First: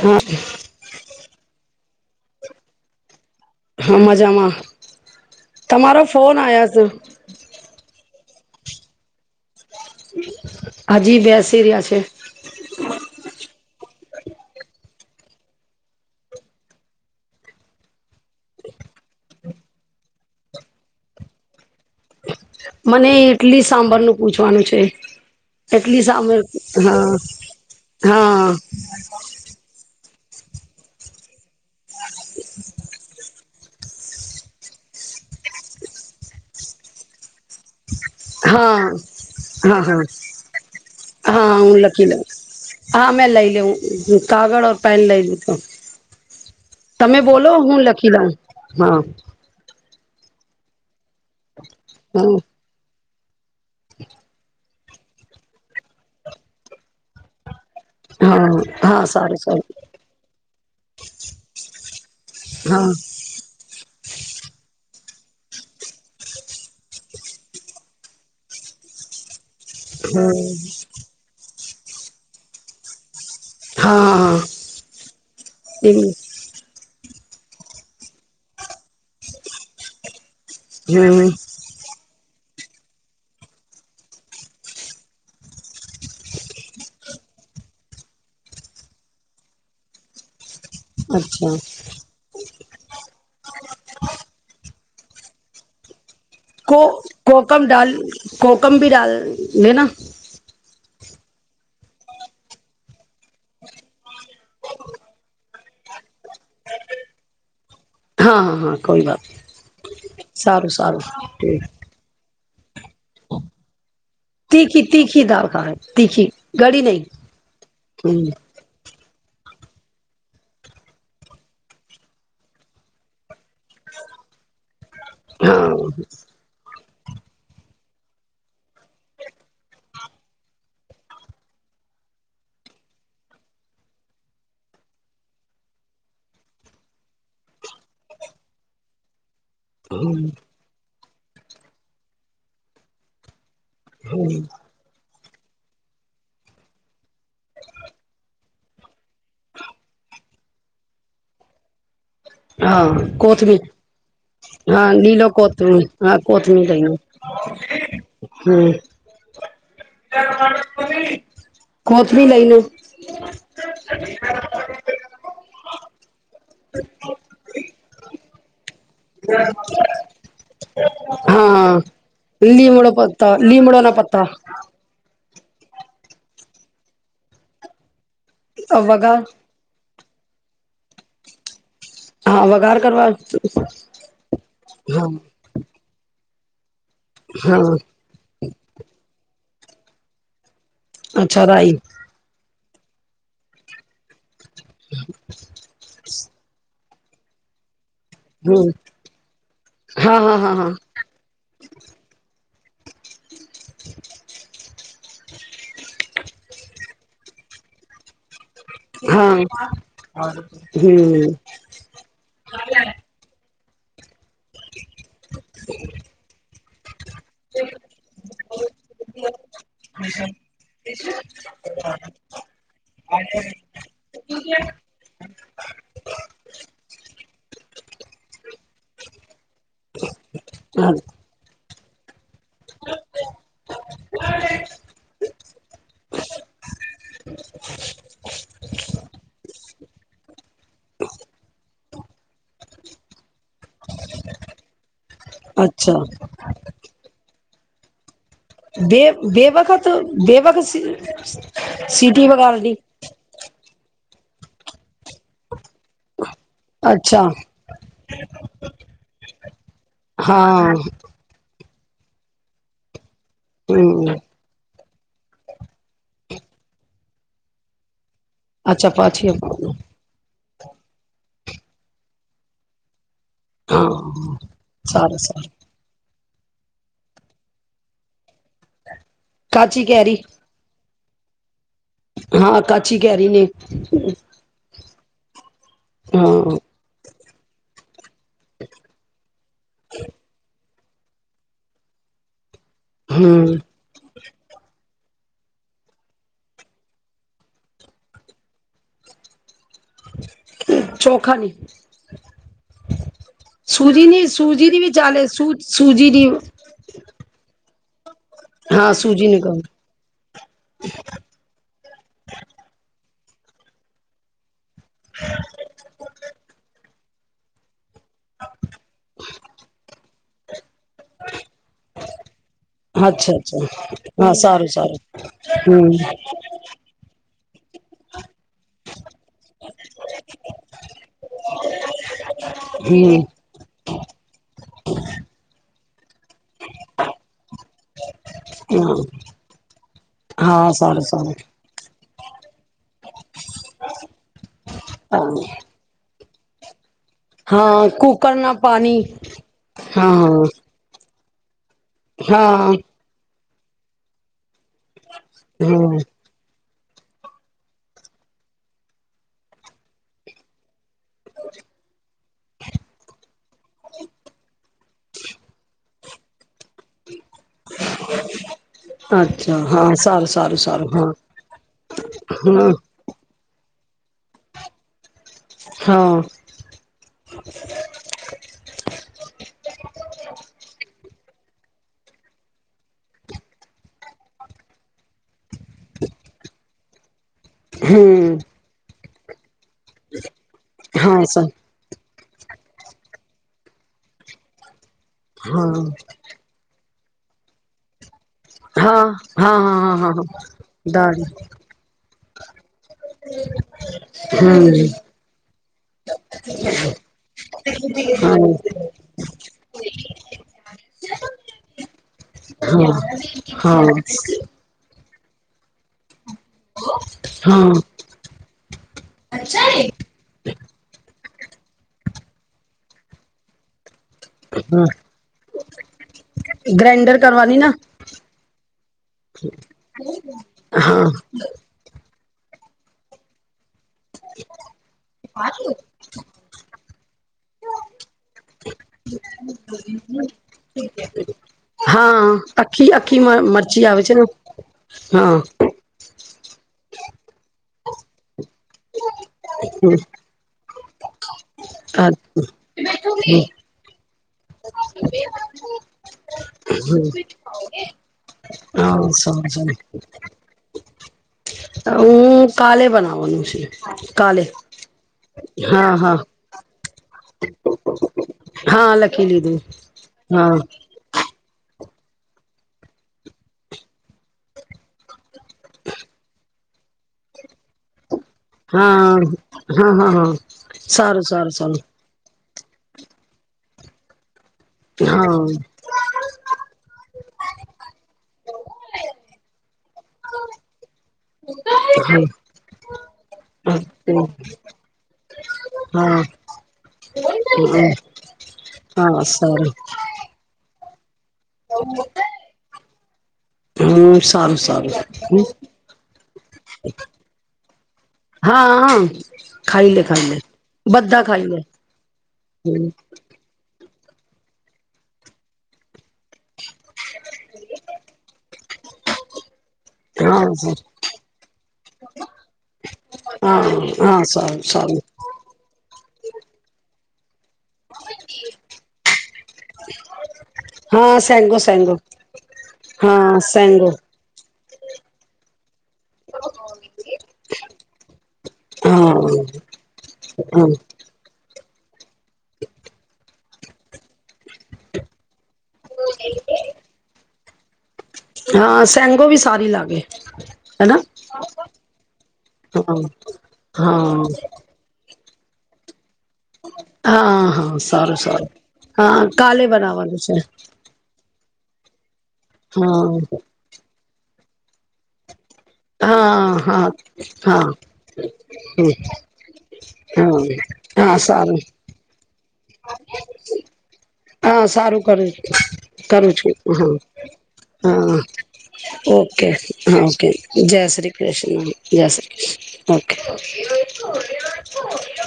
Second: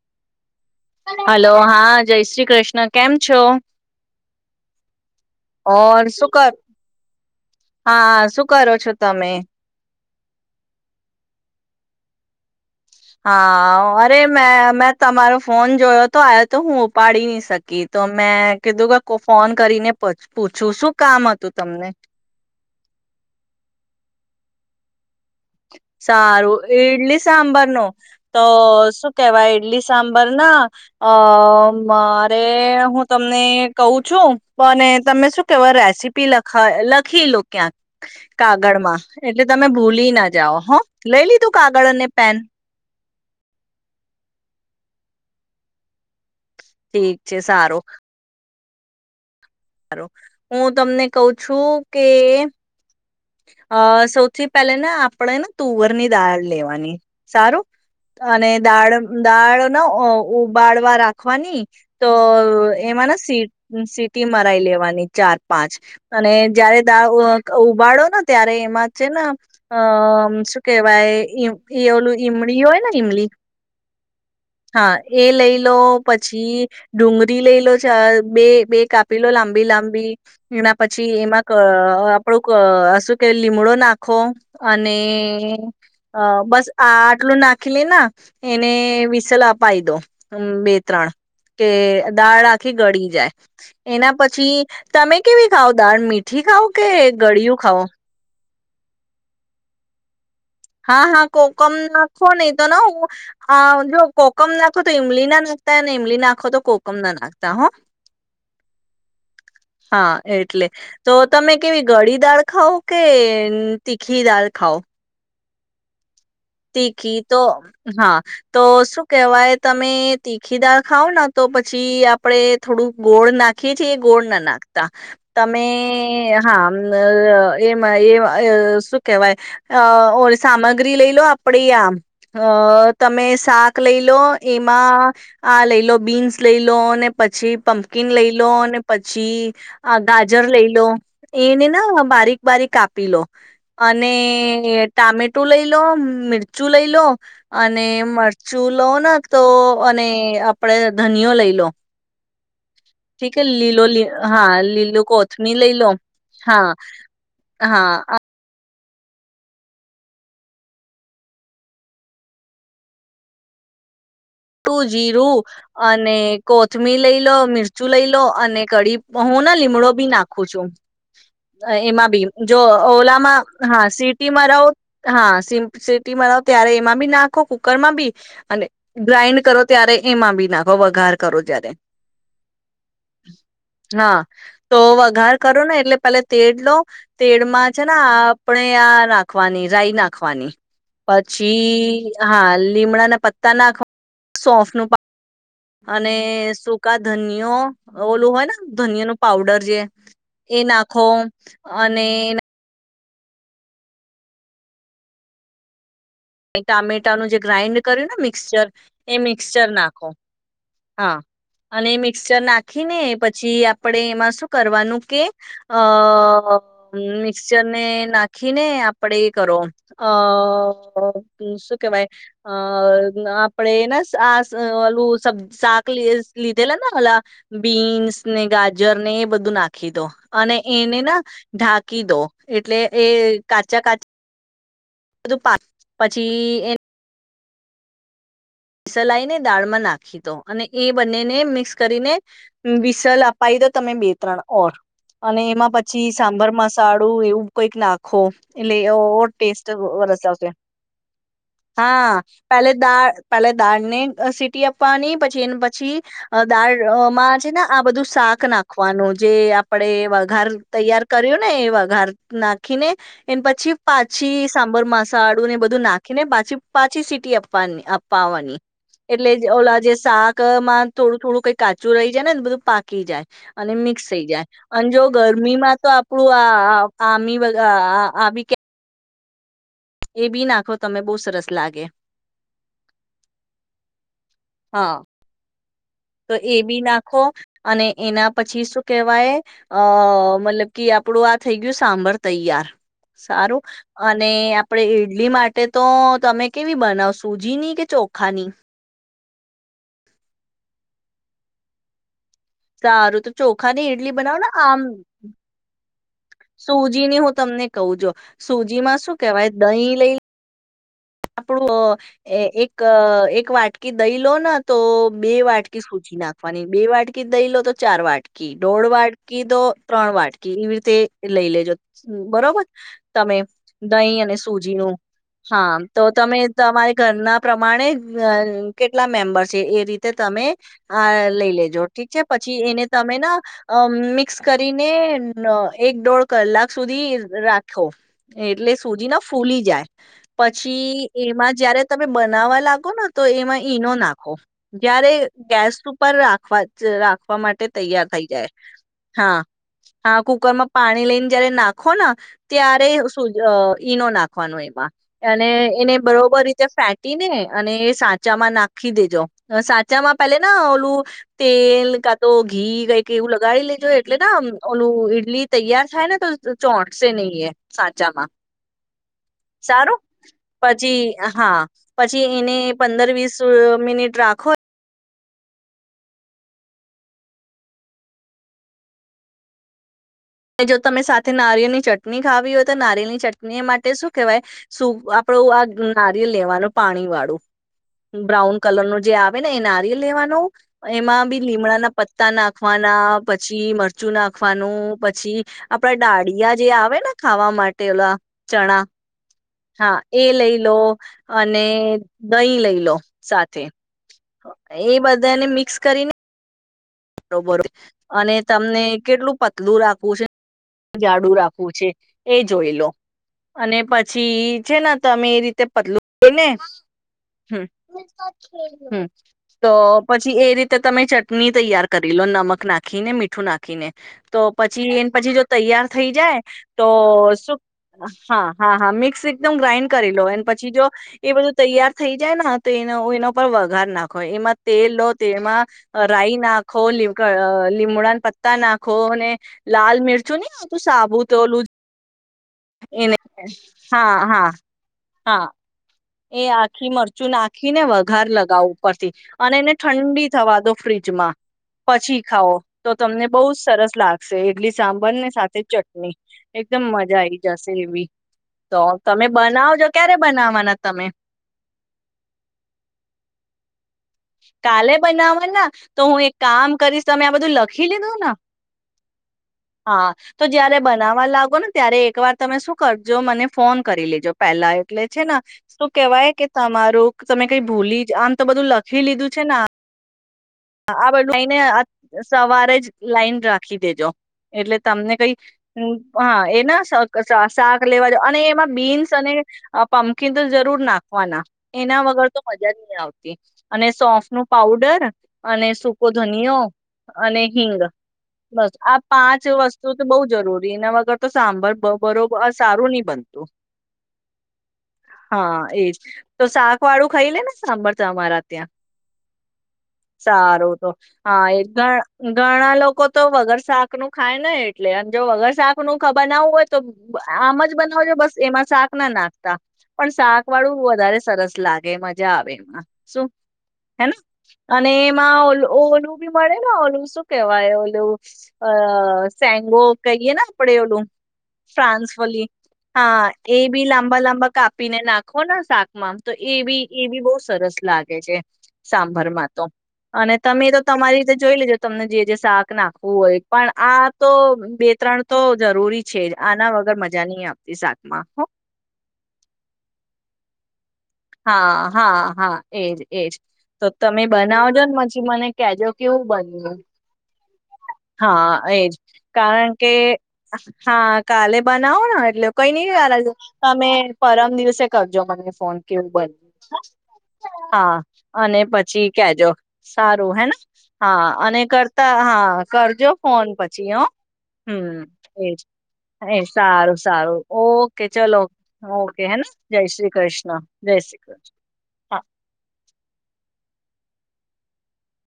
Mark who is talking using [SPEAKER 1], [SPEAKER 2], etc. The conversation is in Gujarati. [SPEAKER 1] હાં.
[SPEAKER 2] હલો, હા જય શ્રી ક્રષ્ણ, કેમ છો?
[SPEAKER 1] હા મજામાં તમારો
[SPEAKER 2] [unintelligible] શુ
[SPEAKER 1] ફોન
[SPEAKER 2] કર,
[SPEAKER 1] આવ્યા છે
[SPEAKER 2] હા શુક શું કરો છો તમે?
[SPEAKER 1] હજી બેસી રહ્યા છે.
[SPEAKER 2] હાં. અરે મે મેં તમારો ફોન જોયો તો આયો તો હું ઉપાડી ની શકી, તો મેં કીધું કે ફ ફોન કરીને પ પૂછું શું કામ હતું તમને?
[SPEAKER 1] મને ઈટલી સંભારનું પૂછવાનું છે. એટલી સાંભર
[SPEAKER 2] સારું
[SPEAKER 1] હા
[SPEAKER 2] ઈડલી સાંભર નું? તો
[SPEAKER 1] હા
[SPEAKER 2] શું કેવાય ઈડલી સાંભ પર ના અ મારે હું તમને કહું છું અને તમે શું કેવા રેસીપી લખ લખી લો ક્યાંક.
[SPEAKER 1] હા
[SPEAKER 2] કાગળમાં એટલે તમે
[SPEAKER 1] હા હા
[SPEAKER 2] ભૂલી ના જાઓ હ લઈ લીધું
[SPEAKER 1] હા હું
[SPEAKER 2] કાગળ અને
[SPEAKER 1] લખી લઉં
[SPEAKER 2] પેન.
[SPEAKER 1] હા મેં લઈ લેઉ કાગળઓર પેન લઇ લીધો. તમે
[SPEAKER 2] ઠીક છે
[SPEAKER 1] બોલો હું
[SPEAKER 2] સારું
[SPEAKER 1] લખી લવ. હા.
[SPEAKER 2] હું તમને કઉ શું કે.
[SPEAKER 1] હા
[SPEAKER 2] અ સૌથી પહેલે ને આપણેે ને તુવર ની દાળ લેવાની સારું
[SPEAKER 1] હા
[SPEAKER 2] અને દાળ
[SPEAKER 1] હા સારું
[SPEAKER 2] દાળ
[SPEAKER 1] સારું
[SPEAKER 2] ન ઉબાડવા રાખવાની તો
[SPEAKER 1] હા
[SPEAKER 2] એમાં સી સીટી મરાઈ લેવાની. ચાર પાંચ અને જયારે દા અ ઉબાડો ત્યારે એમાં છે ને અ
[SPEAKER 1] હમ
[SPEAKER 2] શું કેહેવાય એ ઓલું ઈમડી હોય ને ઈમલી.
[SPEAKER 1] હા હા
[SPEAKER 2] હા એ લઈ લો
[SPEAKER 1] એવું
[SPEAKER 2] પછી ડુંગરી લઈ લો ચ બે બે કાપી લો લાંબી લાંબી. એના પછી
[SPEAKER 1] હમ
[SPEAKER 2] એમાં ઘ આપું. [unintelligible] શું કે લીમડો નાખો, અને બસ આ આટલું નાખી લે ના, એને વિસલ અપાઈ દો. બે ત્રણ,
[SPEAKER 1] અચ્છા
[SPEAKER 2] કે દાળ આખી ગળી જાય, એના પછી તમે કેવી ખાવ દાર મીટ મઠી ખાઓ
[SPEAKER 1] કો
[SPEAKER 2] કે ગળિયું
[SPEAKER 1] કોકમ
[SPEAKER 2] ખાઓ?
[SPEAKER 1] ડાલ કોકમ ભી ડાલ દેના.
[SPEAKER 2] હા હા કોકમ નાખો નહી તો ના હ, જો કોકમ નાખો તો ઈમલી ના નાખતા ઈમલી નાખો તો કોકમ ના નાખતા હો.
[SPEAKER 1] હા હા હા કોઈ વાત.
[SPEAKER 2] હા એટલે,
[SPEAKER 1] સારું સારું
[SPEAKER 2] તો તમે કેવી ઘડી દાળ ખઉ કે તીખી દાળ ખાઓ
[SPEAKER 1] તીખી તીખી દઉ. હા તીખી. ગળી નહી
[SPEAKER 2] તીખી તો હા
[SPEAKER 1] હમ
[SPEAKER 2] તો શું કેહેવાય તમે તીખી દાળ ખાવ ને તો પછી આપણેે થોડું ગોળ નાખીએ છીએ એ ગોળ ના નાખતા, તમે
[SPEAKER 1] હા
[SPEAKER 2] હા એમાં એ શું કેહેવાય ઓ સામગ્રી લઈ લો. આપ આમ તમે શાક લઈ લો એમાં, આ લઈ લો બીન્સ લઈ લો ને પછી પમ્પકીન લઈ લો ને પછી, આ ગાજર લઈ લો એને ના બારીક બારીક કાપી લો, અને ટામેટો લઈ લો મ મરચું લઈ લો, અને મરચું લો ને તો અને આપડે ધનિયો લઈ લો.
[SPEAKER 1] હા
[SPEAKER 2] ઠીક હે
[SPEAKER 1] કોથમી
[SPEAKER 2] લીલો લી
[SPEAKER 1] હા
[SPEAKER 2] લીલું
[SPEAKER 1] લીલો
[SPEAKER 2] લઈ
[SPEAKER 1] કોથમી
[SPEAKER 2] લો.
[SPEAKER 1] હા કોથમી જહી
[SPEAKER 2] હા
[SPEAKER 1] હમ. [inaudible] કોથમી લઈને
[SPEAKER 2] ટુ જીરો, અને કોથમીર લઈ લો, મિરચું લઈ લો અને કઢી હું ન લીમડો બી નાખું છું,
[SPEAKER 1] હા
[SPEAKER 2] એમાં બી જો
[SPEAKER 1] લીમડો પત્તા
[SPEAKER 2] ઓલામાં
[SPEAKER 1] લીમડો
[SPEAKER 2] હાં
[SPEAKER 1] ના પત્તા
[SPEAKER 2] સિટી મરાઉ હા સિમ્પસિટી મરાઉ ત્યારે એમાં બી નાખુ, કુકરમાં બી અને
[SPEAKER 1] વઘાર
[SPEAKER 2] ગ્રાઇન્ડ કરો ત્યારે એમાં બી નાખો વઘાર કરો ત્યારે.
[SPEAKER 1] હા વઘાર કરવા
[SPEAKER 2] હાં તો
[SPEAKER 1] હા
[SPEAKER 2] વઘાર કરો ને એટલે પેલ્લા તેડ લો. તેડમાં
[SPEAKER 1] હા
[SPEAKER 2] છે ને આપણે આ નાખ ખવાની રાઈ નાંખવાની.
[SPEAKER 1] અચ્છા રાઈ
[SPEAKER 2] પછી હાં લીમડાના પત્તા નાંખવા સોફનું પા અને સુ કા ધનિયો ઓલું હોય ને
[SPEAKER 1] હમ
[SPEAKER 2] ધનિયાનો પાવડર જે
[SPEAKER 1] હા હા
[SPEAKER 2] એ
[SPEAKER 1] હા
[SPEAKER 2] નાંખો અને
[SPEAKER 1] [inaudible]
[SPEAKER 2] એ ટામેટાનું જે ગ્રાાઈન્ડ કર્યું ને મિક્સચર. એ
[SPEAKER 1] હા હા
[SPEAKER 2] મિક્ચર નાખો, હા
[SPEAKER 1] હમ
[SPEAKER 2] અને એ મિક્ચર નાખીને પછી આપ પડે એમાં શું કરવાનું કે અ મિક્ચર ને નાખીને આપડે એ કરો અ શું કેવાય, અ આપડે ઓલું, શાક લીધેલા ને ઓ બીન્સ ને ગાજર ને એ બધું નાખી દો, અને એને ના ઢા કી દો. એટલે એ કાચા કાચા બધું પા પછી એ
[SPEAKER 1] [inaudible]
[SPEAKER 2] વિસલાઈને દાળમાં નાખી દો અને એ બંનેને મિક્સ કરીને, વિસલ અપાઈ દો તમે બે ત્રણ ઓર. અને એમાં
[SPEAKER 1] અચ્છા
[SPEAKER 2] પછી સાંભર મસાળું એવું કોઈક ના
[SPEAKER 1] બે બે વખત
[SPEAKER 2] વરસ આવશે
[SPEAKER 1] બેવખત સિટી વગાની?
[SPEAKER 2] પલે દાળ ને સીટી આપવાની પછી એને પછી,
[SPEAKER 1] અચ્છા
[SPEAKER 2] દાળમાં છે ને આ બધું શાક નાખવાનું જે આપણેે વઘાર
[SPEAKER 1] હા
[SPEAKER 2] તૈયાર કર્યું ને એ ઘાર નાંખીને એ પછી
[SPEAKER 1] હમ
[SPEAKER 2] પાછી સાંભર મસા સાડું ને બધું નાખીને પછી પાછી સીટી આપવાની આપ પાવાની
[SPEAKER 1] અચ્છા પાછી
[SPEAKER 2] એટલે
[SPEAKER 1] અપાવનું
[SPEAKER 2] ઓલા જે શાક ક માં થોડું થોડું કંઈ કાચું રહી જાય નેને બધું પાકી જાય અને મિક્સ થઈ
[SPEAKER 1] હા
[SPEAKER 2] જાય અન જો
[SPEAKER 1] સારું સારું
[SPEAKER 2] ગરમી માં તો આપ આપડુ આ આ આમી વધા આ આમી કે
[SPEAKER 1] કાચી કેરી
[SPEAKER 2] તમે બહુ સરસ લાગે.
[SPEAKER 1] હા કાચી કેરીને
[SPEAKER 2] હા. તો એ
[SPEAKER 1] હા
[SPEAKER 2] બી નાંખો અને એના પછી શું કેહવાય અ મલબ કે આપડું આ થઇ ગયું સાંભર તૈયાર
[SPEAKER 1] હમ
[SPEAKER 2] સારું અને આપડે ડલી માટે તો તમે કેવી બનાવ સૂજીની કે ચોખાની?
[SPEAKER 1] ચોખાની.
[SPEAKER 2] સારું તો ચોખાની ઈડલી
[SPEAKER 1] સૂજીની
[SPEAKER 2] બનાવો ને
[SPEAKER 1] સૂજીની
[SPEAKER 2] આમ
[SPEAKER 1] બી ચાલે [unintelligible]
[SPEAKER 2] સુજી ની હું તમને કહું જો સુજી
[SPEAKER 1] હા
[SPEAKER 2] માં શું
[SPEAKER 1] સૂજીની
[SPEAKER 2] કેવાય
[SPEAKER 1] કહું
[SPEAKER 2] દહીં લઈ આપડો એ એક-એક વાટકી દહી લો ના તો બે વાટકી સૂજી નાખવાની, બે વાટકી કી દહીં લો તો ચાર વાટકી, દોઢ વાટકી, તો ત્રણ વાટ [unintelligible] તે લઈ લેજો. હમ્મ, બરોબર. તમે
[SPEAKER 1] અચ્છા-અચ્છા,
[SPEAKER 2] દહીં
[SPEAKER 1] હા
[SPEAKER 2] અને સૂજીનું
[SPEAKER 1] સારું-સારું,
[SPEAKER 2] હા
[SPEAKER 1] હમ્મ.
[SPEAKER 2] તો તમે તમારે ઘર ના પ્રમાણે અહ કેટલા મેમ્બર છે, એ રીતે તમે આ લઈ લેજો ઠીક છે. પછી એને તમે
[SPEAKER 1] હમ
[SPEAKER 2] ના અમ મિ મિક્સ કરીને એક દોઢ કલાક સુધી રાખો. એટલે
[SPEAKER 1] હા
[SPEAKER 2] સુજી ના ફૂલી જાય. પછ
[SPEAKER 1] હા સારું
[SPEAKER 2] પછી
[SPEAKER 1] સારું
[SPEAKER 2] એમાં જયારે ત બનાવા લાગ તો એમાં ઈનો નાખો જયારે ગેસ ઉપર રા પત. જ રાખવા માટે
[SPEAKER 1] હા
[SPEAKER 2] તૈયાર થઈ જાય
[SPEAKER 1] કુકરના પાણી
[SPEAKER 2] હા હા કુકર માં પાણી લઈને જય્યારે ના નાખો ન
[SPEAKER 1] હા
[SPEAKER 2] ત્યારે સુુજી અ ઈનો નાખવાનો એમાં. અને
[SPEAKER 1] હમ
[SPEAKER 2] એને બરોબર. ફેટીને અને સાચામાં નાખી દેજો સાચામાં પેલે ઓલું તેલ કા તો ઘી કઈક એવું લગાડી લેજો એટલે ના ઓલું ઈડલી તૈયાર થાય ને તો ચોટશે નહી એ. સાચામાં
[SPEAKER 1] અચ્છા હા
[SPEAKER 2] સારું
[SPEAKER 1] સાલ.
[SPEAKER 2] પછી હા પછી એને
[SPEAKER 1] હમ
[SPEAKER 2] પંદર વીસ. મિનિટ રાખો.
[SPEAKER 1] હા.
[SPEAKER 2] જો તમે સાથે નારિયેની ચટણી ખાવી હોય તો નારિયેની ચટણી માટે શું કેહેવાય આપણો આ નારિયે લેવાનો પાણી વાળું.
[SPEAKER 1] હમ
[SPEAKER 2] બ્રાઉન કલર નું જે. ભને એનારિયલ લેવાનો.
[SPEAKER 1] હા
[SPEAKER 2] એમાં બી
[SPEAKER 1] સર
[SPEAKER 2] લીમડા ના પ. પતા નાખવાના પછી મરચું નાખવાનું. પછી
[SPEAKER 1] હા
[SPEAKER 2] આપડા ડાડયા જે આવે ને. ખાવા માટે ઓલા. ચણા
[SPEAKER 1] હા.
[SPEAKER 2] હા એ લઈ લો
[SPEAKER 1] દાળ
[SPEAKER 2] અને દહીં લઈ લો સાથે
[SPEAKER 1] હમ
[SPEAKER 2] એ બધાને મિક્સ. કરીને.
[SPEAKER 1] હા.
[SPEAKER 2] બરોબર અને તમને કેટલું પતલું રાખવું છે જાડું રાખવું છે એ જોઈ લો
[SPEAKER 1] હા
[SPEAKER 2] અને
[SPEAKER 1] હા
[SPEAKER 2] પછી છેને. તમે એ રીતે પતલું. એને
[SPEAKER 1] હા
[SPEAKER 2] હ તો પછી એ રીતે તમે ચ. ની તૈયાર. કરી લો નમક નાખી ને મીઠું નાખીને. તો
[SPEAKER 1] હા
[SPEAKER 2] પછી એને પછી જો તૈયાર થઈ જાય તો
[SPEAKER 1] ગ્રાઇન્ડર
[SPEAKER 2] શ
[SPEAKER 1] કરવાની ને
[SPEAKER 2] હા હા હા મિક્સ એકદમ ગ્રાાઈન્ડ કરી લો એ પછી જો
[SPEAKER 1] હા
[SPEAKER 2] એ બધું તૈયાર થઈ. જાય તો એ એના પર વ. ાર નાખો એમાં તેલ લો તે એમાં રાઈ નાખ. ખો લીમડા પત્તા નાખો અને લાલ મિરચું નહી આવતું સાબુ તો ઓલું
[SPEAKER 1] હા આખી
[SPEAKER 2] એને
[SPEAKER 1] આખી મરચી આવે છે
[SPEAKER 2] હા
[SPEAKER 1] ને
[SPEAKER 2] હા હા. ઘર લગ. અગાઉ ઉપરથી અને એને ઠંડી થવા દો ફ્રીજમાં
[SPEAKER 1] હા
[SPEAKER 2] પછી ખાાવ તો તમને બહુ જ સરસ લાગશે એડલી સાંભર ને સાથે ચટણી એકદમ મજા આઈ જશે એવી તો તમે
[SPEAKER 1] સારું
[SPEAKER 2] બનાવજો ક્યારે બનાવાના. તમે.
[SPEAKER 1] હ કાલે બનાવાનું છે.
[SPEAKER 2] કાલે બનાવા ના
[SPEAKER 1] હા
[SPEAKER 2] તો
[SPEAKER 1] હા
[SPEAKER 2] હું એક કામ કરીશ. તમે આ બધું લખી લીધું ને
[SPEAKER 1] હા લખી લીધું
[SPEAKER 2] હા તો જયારે બનાવા લાગો ને. ત્યારે એકવાર તમે શું કરજો મને ફોન કરી લેજો. જો પહેલા એટલે છે શું કેવાય કે તમારું તમે કઈ ભૂલી જ આમ તો બધું લખી
[SPEAKER 1] હા
[SPEAKER 2] લીધું છે ને
[SPEAKER 1] હા હા હા.
[SPEAKER 2] આ
[SPEAKER 1] સારું
[SPEAKER 2] બધું
[SPEAKER 1] સારું સારું
[SPEAKER 2] એને સવારે જ લાઈન રાખી દેજો. એટલે તમને કઈ
[SPEAKER 1] હા
[SPEAKER 2] હા એના શાક લેવાજ અને એમાં બીન્સ અને અ પમકીન તો જરૂર નાખવાના એના
[SPEAKER 1] હા
[SPEAKER 2] વગર તો મજા નહી આવતી અને સોફ નું પાઉડર. અને સૂકો
[SPEAKER 1] હા
[SPEAKER 2] ધનયો અને હિંગ બસ આ
[SPEAKER 1] હા
[SPEAKER 2] પાંચ
[SPEAKER 1] સારું
[SPEAKER 2] વસ્તુ તો બઉ જરૂર તેના વગર તો સાંભર બ બરોબ, સારું ની બનતું.
[SPEAKER 1] હમ સારું સારું
[SPEAKER 2] હા, એજ. તો શાકવાળું ખાઈ લે ને સાંભર તમારા
[SPEAKER 1] હા
[SPEAKER 2] ત્યાં?
[SPEAKER 1] હા ખાઈ લે ખાઈ લે
[SPEAKER 2] સારું, તો
[SPEAKER 1] બધા ખાઈ
[SPEAKER 2] હા.
[SPEAKER 1] લે
[SPEAKER 2] એ ઘણા લોકો તો વગર સાક ખાય ના એટલે. અન જો વગર શાકનું બનાવવું હોય તો આમ જ બનાવજો, બસ એમાં શાક ના નાખતા. પણ
[SPEAKER 1] હા
[SPEAKER 2] શાકવાળું વધારે સરસ લાગે, મજા આવે એમાં. શું
[SPEAKER 1] હા
[SPEAKER 2] હેન?
[SPEAKER 1] હા સારું
[SPEAKER 2] અને
[SPEAKER 1] સારું
[SPEAKER 2] એમાં ઓ ઓલું બી મળે ને ઓલું શું કેવાય ઓલું, અ સેંગો કહીએ ને આપડે ઓલું?
[SPEAKER 1] હા સેંગો સેંગો
[SPEAKER 2] ફ્રાન્સ ફલી. હા એ બી લાંબા લાંબા કાપી ને નાખો ને શાક એમાં, તો એ બી, એ બી બો સરસ લાગે છે,
[SPEAKER 1] હા
[SPEAKER 2] સાંભરમાં. અને તમે તો તમારી રીતે જોઈ લેજો. તમને જે જે શાક નાખવું હોય પણ આ, તો બે ત્રણ તો જરૂરી છે જ. આના વગર મઝા નહી આપે. સારુ.
[SPEAKER 1] હા સેંગો ભી સારી લાગે. હેના?
[SPEAKER 2] હા, હા, હા એજ એજ, તો
[SPEAKER 1] હા
[SPEAKER 2] તમે બનાવજો ને મજ મને કેજો. કેવું બન્યું.
[SPEAKER 1] હા હા, સારું-સારું,
[SPEAKER 2] હા એજ
[SPEAKER 1] હા કાલે
[SPEAKER 2] કારણ કે
[SPEAKER 1] બનાવાનું છે.
[SPEAKER 2] હા કાલે બનાવોના એટલે
[SPEAKER 1] હા
[SPEAKER 2] [unintelligible] તમે પરમ દિવસે કરજો મતલબ.
[SPEAKER 1] હા હા
[SPEAKER 2] [unintelligible] હા અને પછી કેજો. સારું
[SPEAKER 1] હા
[SPEAKER 2] હેના હા અને કર હા. કરજો ફોન પછી હો,
[SPEAKER 1] હા સારું કરું
[SPEAKER 2] હમ્મ એજ.
[SPEAKER 1] કરું
[SPEAKER 2] એ
[SPEAKER 1] છું હા
[SPEAKER 2] સારું-સારું, ઓકે,
[SPEAKER 1] હા
[SPEAKER 2] ચલો. ઓકે હે ને જય
[SPEAKER 1] હા
[SPEAKER 2] શ્રી
[SPEAKER 1] ઓકે
[SPEAKER 2] કૃષ્ણ. જય શ્રી કૃષ્ણ
[SPEAKER 1] જય
[SPEAKER 2] હા.
[SPEAKER 1] શ્રી કૃષ્ણ ઓકે.